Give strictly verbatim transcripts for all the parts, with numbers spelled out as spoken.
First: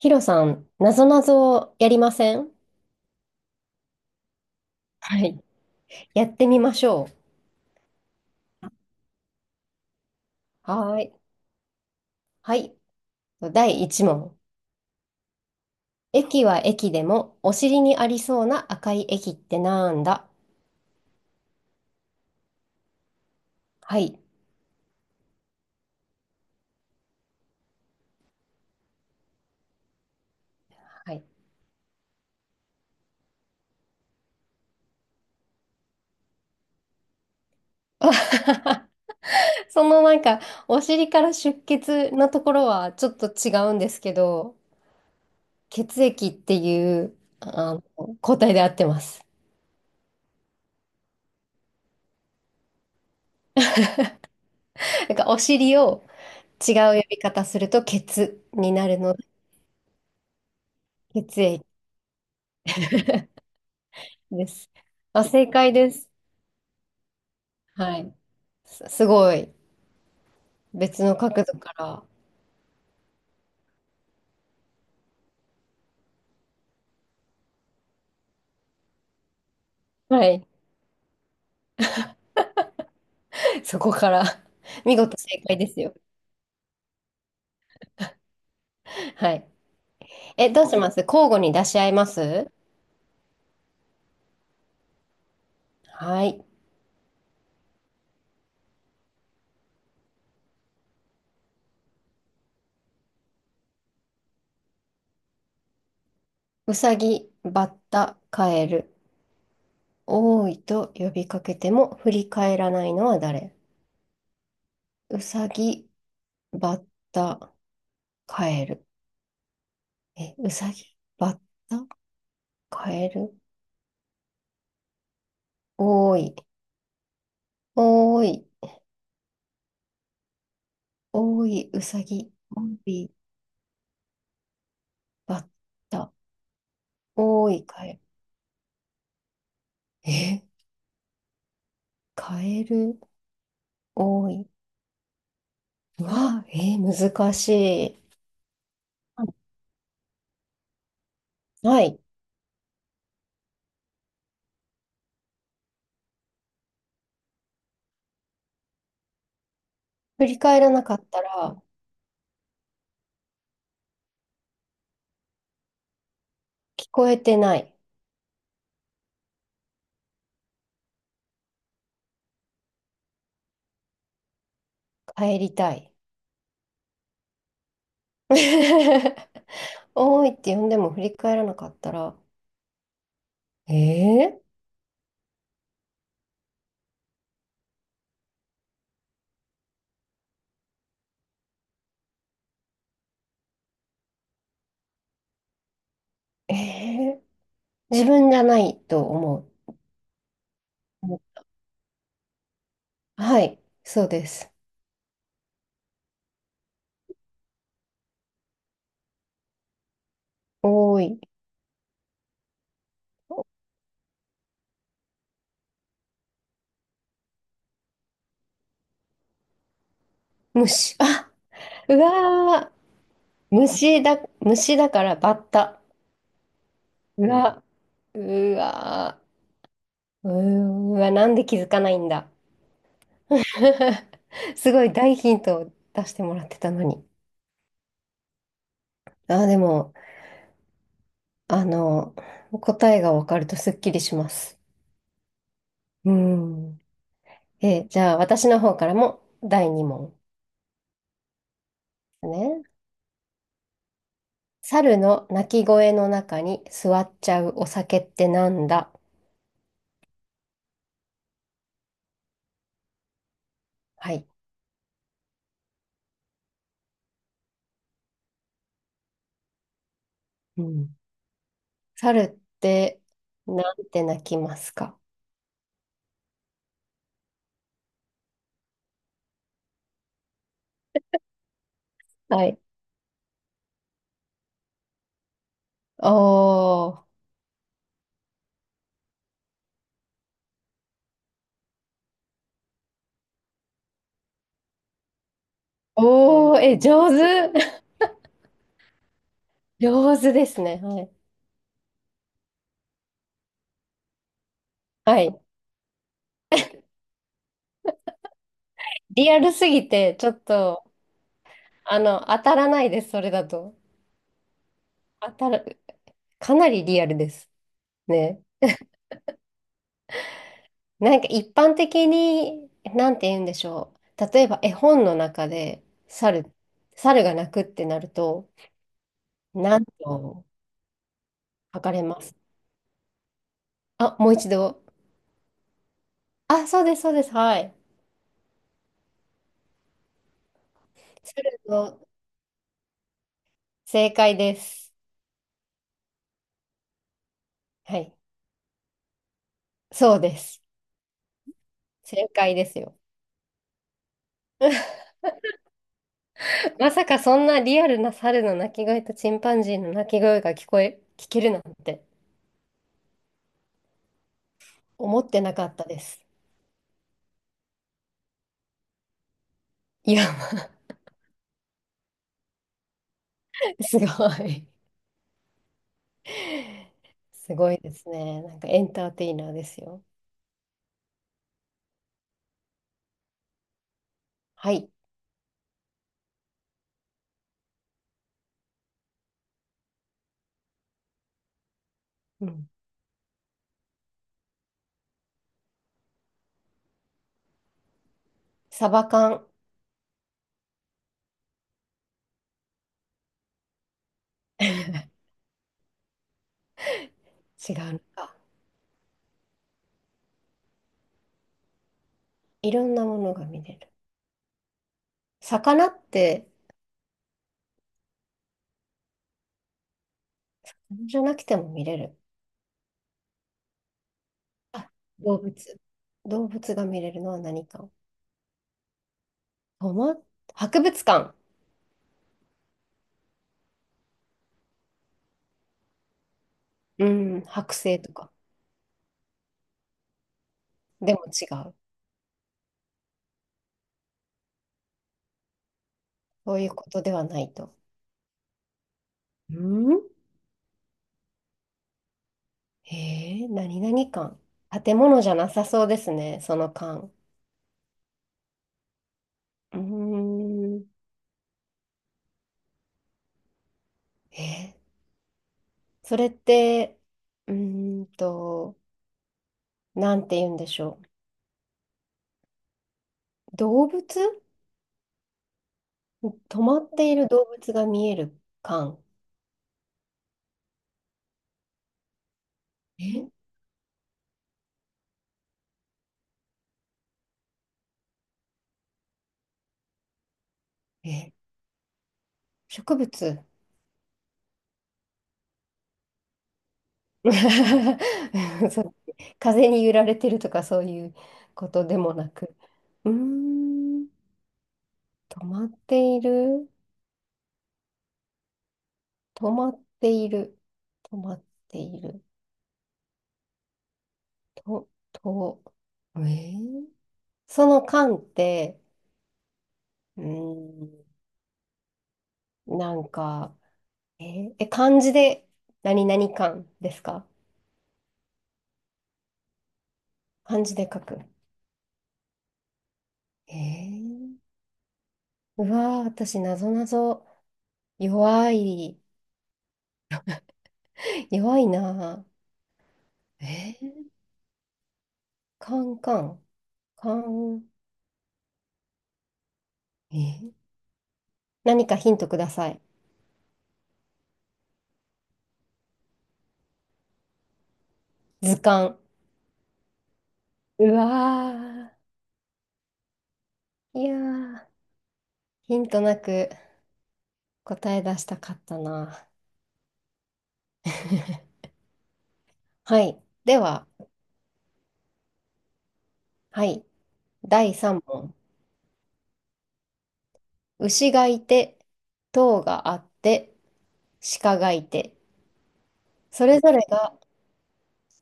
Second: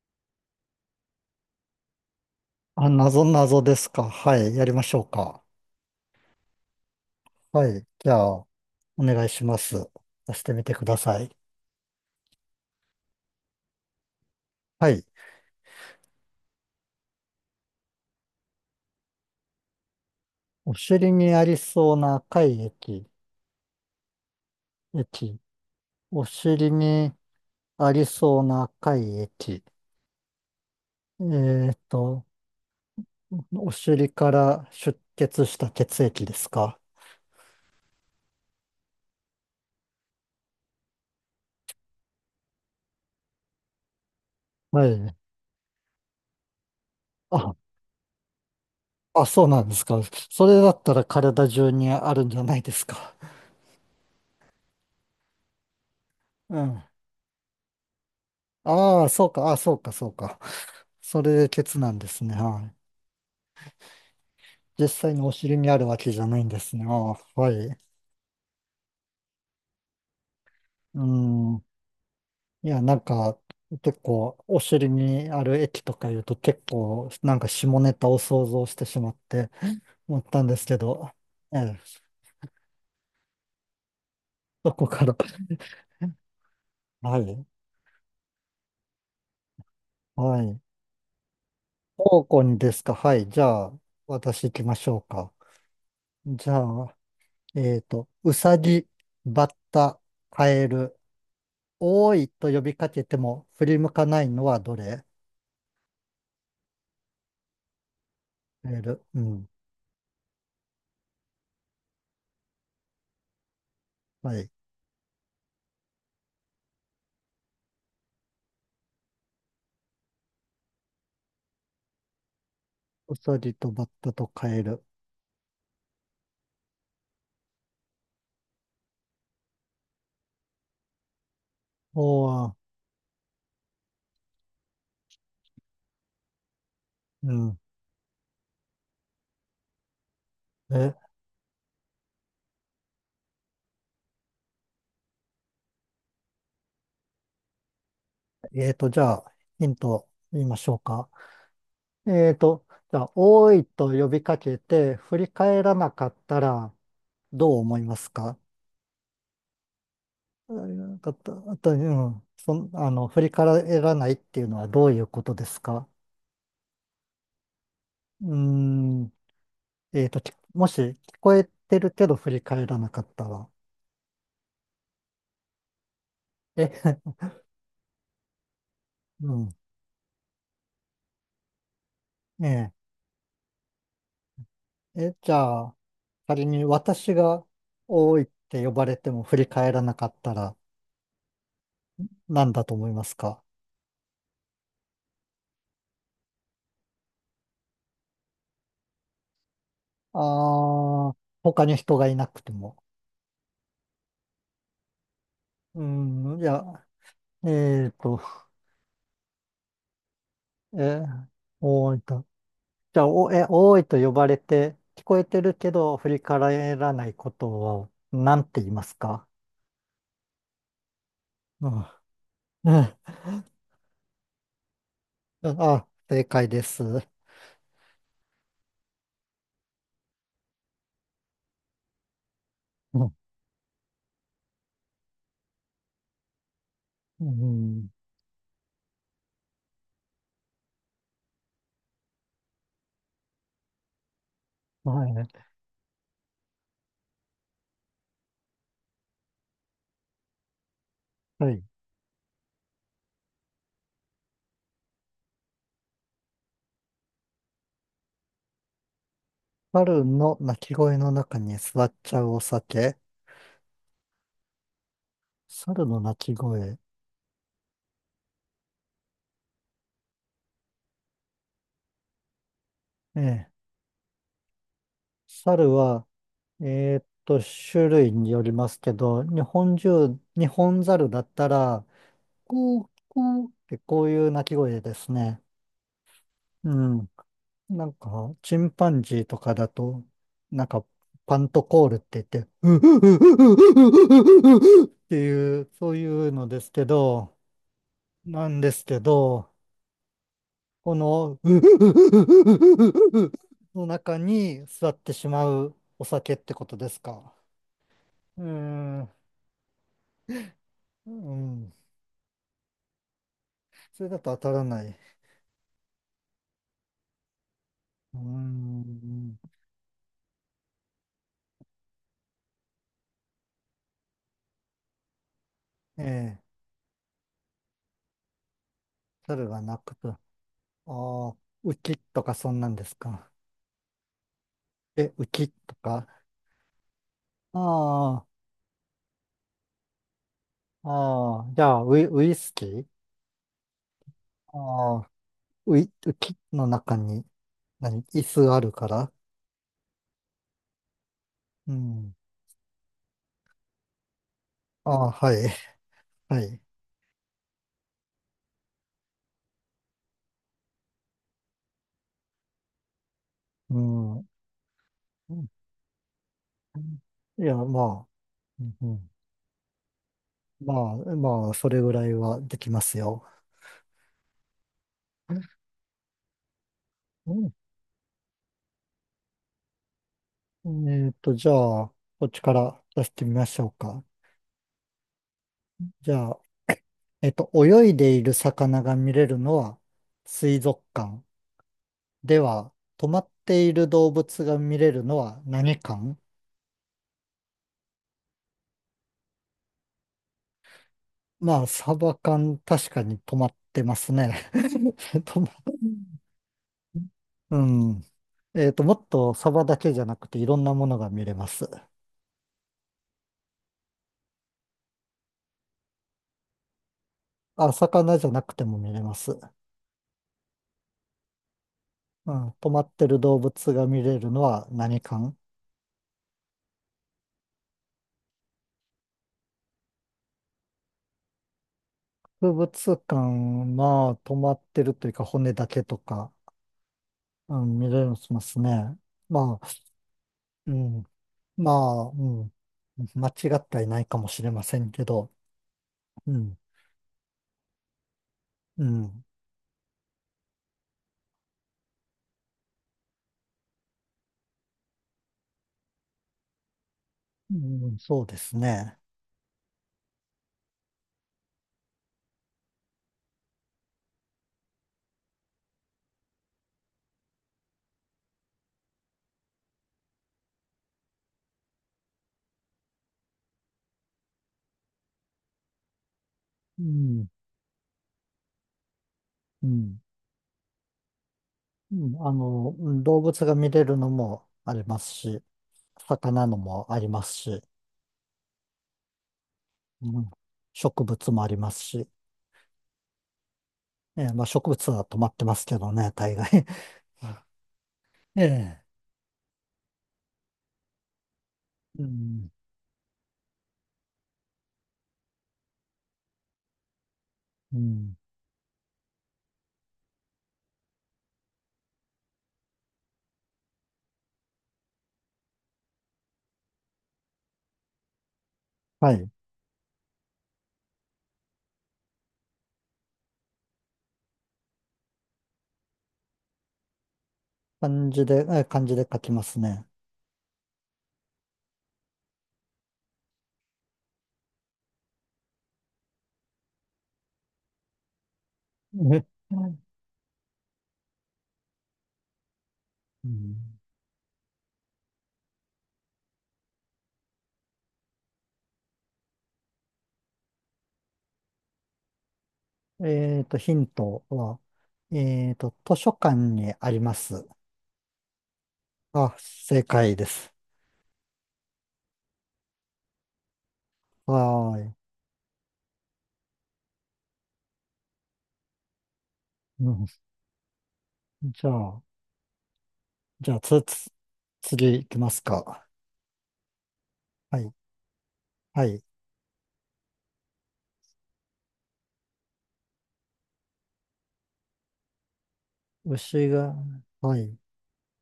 ヒロさん、なぞなぞやりません？あ、謎謎ですか。はい。やりましょうはい。か。やってみましょはい。じゃあ、お願いします。出してみう。てくだはーい。さい。はい。だいいち問。はい。駅は駅でも、お尻にありそうな赤い駅ってなんだ？お尻にありそうな赤い液。はい。液。お尻にありそうな赤い液。はえい。ーっと、お尻から出血した血液ですか。そのなんか、お尻から出血のところはちょっと違うんですけど、はい。血液っていう、あ、あの、抗体で合ってまあ、す。そうなんですか。それだったら体中にあるんじゃないですか。なんか、お尻をう違ん。う呼び方すると、血になるああ、ので、そうか。ああ、そうか、そうか。それ血で液血なんですね。はい。です。実際あ、のお正尻に解あるでわす。けじゃないんですね。ああ、はい。はい。す、すごい。う別の角度ん。から。いや、なんか、結構、お尻にある液とか言うと結構、なんか下ネタを想像してしまって思っはたんい。ですけど、ええ、そこから そ こ見から 事正解で すよ。はい。はい。はえ、い。どうします？交互に出し合いま方向す？にですか。はい。じゃあ、私行きましょうか。はい。じゃあ、えっと、うさぎ、バッタ、カエル、おーいと呼びかけても振り向かないのはどれ？うさぎ、バッタ、カエカエル。ル。うん。多いと呼びかけても振り返らないのは誰？はい。うさぎ、バッタ、カエル。え、うさぎ、バッタ、カエウル。サギとバッタとカエル。多い、多い、多い、うおさぎ、ー、多い、バッタ、う多ん。い、カエル。ええ、カエル多い。うわ、えー難しい。えーと、じゃはあ、い。ヒント言いましょうか。えーと、じゃあ、おーいと呼びかけて、振り返らなかったら、どう思いますか？振り返うらんななかんっかあたら、と、うん、そん、あの、振り返らないっていうのはどういうことですか？聞こえてない。うーん、えーと、きもし聞こえてるけど振り返らなかったら。帰りたい。え、うん、多いって呼んでも振り返らなかったら、ええええ、じゃあ、仮に私が多いって呼ばれても振り返らなかったら何だと思いますか？ー、えー自分じゃないと思う。ああー、他に人がいなくても。はい、そうです。うん、いや、えーと、え多ー、い。多いと。じゃあ、お、え、多いと呼ばれて聞こえてるけど振り返らないことを何て言いますか？虫。あ、うん。うわー。うん虫だ、虫だからバッタ。あ、正解です。ううわ、うわー、うーわ、なんで気づかないんだ。ん すごい大ヒントを出してもらってたのに。うん、あでも、あの、答えがわかるとすっきりします。はい。うん。え、じゃあ私の方からもだいに問。はい。ね。猿の鳴き声の中に座っちゃうお酒ってなんだ？猿の鳴き声の中に座っちゃうお酒。はい。猿の鳴き声。うん。猿ってええ。なんて鳴きますか？猿は、えーっと、種類によりますけど、日本中、日本猿だったら、はい。こう、こうってこういう鳴き声ですね。うおん。ー。なんか、チンパンジーとかだと、なんか、パントコールって言って、うううううううううううっていう、そういうのおー、ですえ、け上ど、手。なんですけど、上手ですね。こはい。の、の中に座ってはしい。まうお酒ってことですか。うーん、リアルすぎて、ちょっと、うん、あの、当たらないです、それだと。それだと当たらない。当たる、かなりリアルです。うーね。ん、なんか一般的に、なんて言うんでしょう。例えば絵本の中で、ええ、猿、猿が鳴くってなると、猿が鳴何くと。あとあ、浮書かきれまとかす？そんなんですか。あ、もう一度。え、浮きとか。あ、そうです、そうです。はい。ああ、ああ、猿じゃあ、ウのイ、ウイスキー正解です。ああ、ウイ、浮きの中に、は何、い。椅子があるから。そうです。うん。正解ですよ。ああ、はい、はい。まさかそんなリアルな猿の鳴き声とチンパンジーの鳴き声が聞こえ、聞けるなんてうん。思ってなかったです。いや、まあ。うんうんいや、まあ、まあ、それぐらいはできますよ。すごい。うすごいですね。なんかエンターテイナーですよ。んえっと、じゃあ、こっちから出してみましょうか。はい。じゃあ、えっと、泳いでいる魚が見れるのは水族館。でうん。は、止まっている動物が見れるのは何館？サバ缶。まあ、サバ缶、確かに止まってますね。違止ま、ううのん。か。えっと、もっとサバだけじゃなくていろんなものが見れます。いろんなものが見れる。魚って、あ、魚じゃなくても見れます。じゃなくても見れる。うん、止まってる動物が見れるのはあ、何館？動物。動物が見れるのは何か。とま、博物館。博物館は止まってるというか骨だけとか、うん、う剥ん、見製れとか。ますね。まあ、うん、でも違まう。あ、うん、間違ってはいないかもしれませんけど、うそん、ういうことではないと。うん、うんへえー、何々館。建物じゃなさそうですね、その館。うん、そうですね。うーん。えーそれって、うーんと、なんて言うんでしょう。動物止まうっていん、る動物が見える感。うん、うんあの、うん動物が見れるのもありますし、魚のもありますし、うん、植え物え、もありますし、植物 えーまあ植物は止まってますけどね、大概。あえ そえ、う風に揺られてるとかそういうことでうもなん、く。うーん、止まっている、うん、止まっている、止まっている、と、と、えーその間って、はい。うーん、なんか、えーえ漢字で何々漢ですか？漢字で、え漢字で書きますね。漢字で書く。えー、うわー、私、なぞなぞ弱い、え、弱いなうー。んえー、カンカン、カン、えー何かヒントください。えっと、ヒントは、えっと、図書館にあります。図鑑。あ、正解です。うわー、いやー、はーい。ヒントなく答え出したかったな。うん、じゃあ、はい。じゃであ、つ、は、つ、次行きますか。はい。はい。だいさん問。はい。牛がいて、塔があって、鹿がいて。そ牛れぞが、れがはい。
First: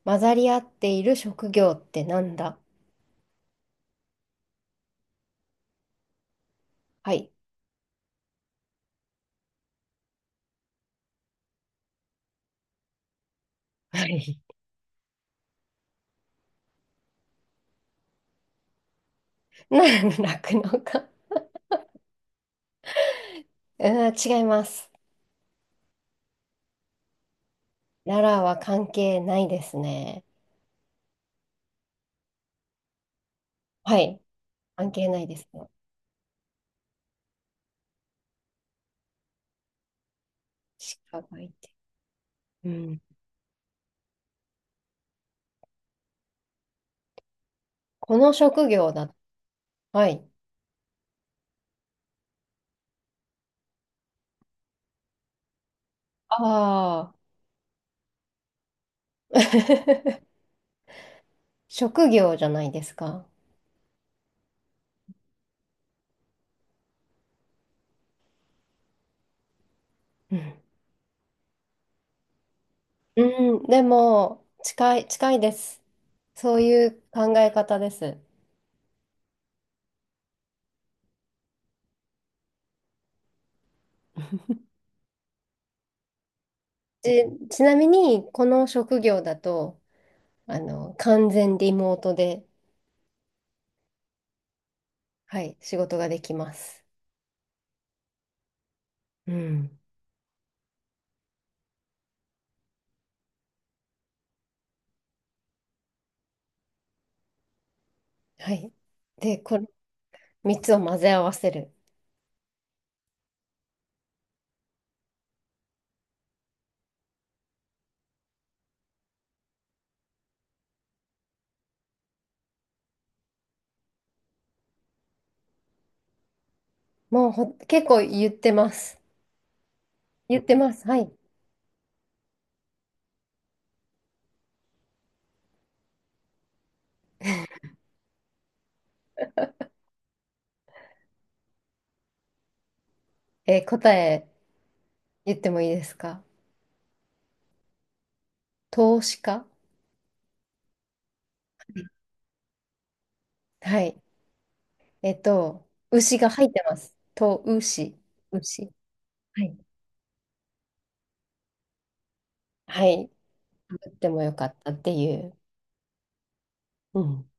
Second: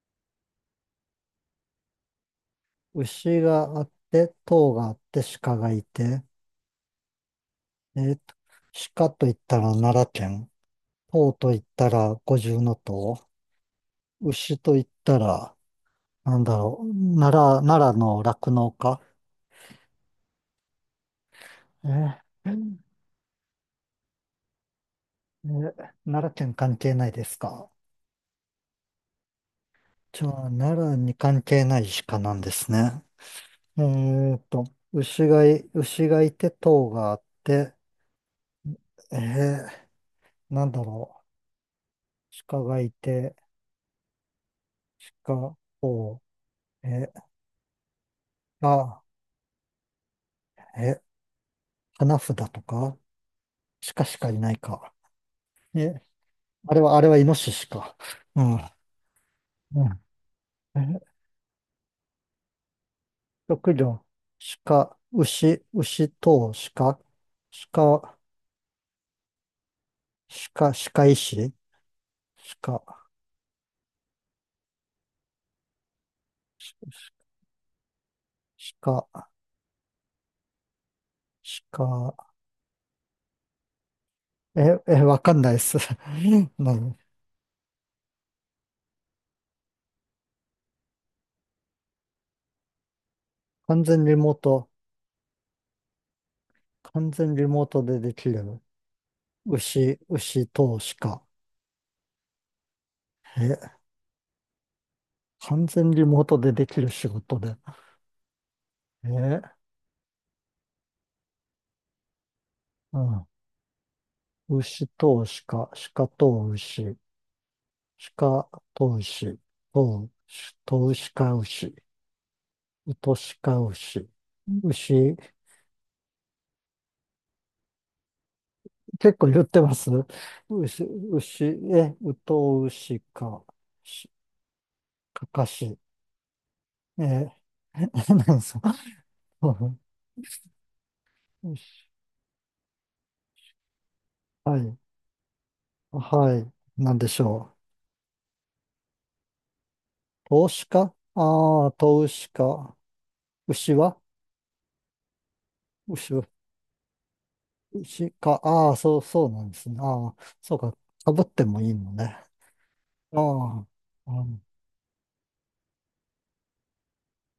混ざり合っている職業ってなんだ？牛があって、塔があって、鹿がいて、はい。えっと、鹿と言ったら奈良県。唐と言ったら五重の塔、はい。牛と言ったら、なんだろう、奈良、奈良の酪農家。な酪農家。えーえうん、違います。ー奈良県関係ないですか？奈良は関係ないですじね。ゃあ、奈良に関係ない鹿なんですね。えはい。ーと、関係な牛いでがすい、ね。牛がいて、塔があって、えー、なんだ鹿ろがいて。う、鹿うがいん。て、鹿、塔、えー、この職業あ、だ。はい。えー、花札とか、鹿しかいないか。え、あれは、あれあはイあ。ノシシか。うんうん。え、職業じゃないですか。職業、鹿、牛、牛等、鹿、鹿、うん。鹿、鹿医師、鹿、うん、でも、近い、近いです。そういう考え方です。鹿、鹿、え、え、わかんないです。何ち、ちなみに、この職業だと、あの、完全リモートで、完全リモート、はい、仕事ができます。完全リモートでできる。うん。牛、牛等、鹿。え、完全リモートでできる仕事で。はい。で、え、このみっつを混ぜ合わせる。うん。牛等、鹿、鹿等、牛、鹿等、牛、等、等、か牛。トシカウシ。牛、もうほ、結構言ってます。結構言ってます言ってま牛、す。はい。牛、え、ウトウシか、し、かかし、え、え何ですか牛 えー答え はい、言ってもいいですか？はい、なんでしょ投資家。う。投資かああー、投資か。牛ははい。えっと、牛牛は、が入ってます。と、牛。牛か。あ牛。あ、そう、そうなはんでい。すね。ああ、そうか。かぶってもいいのね。はい。ああ、言ってもうよんかったっていう。うん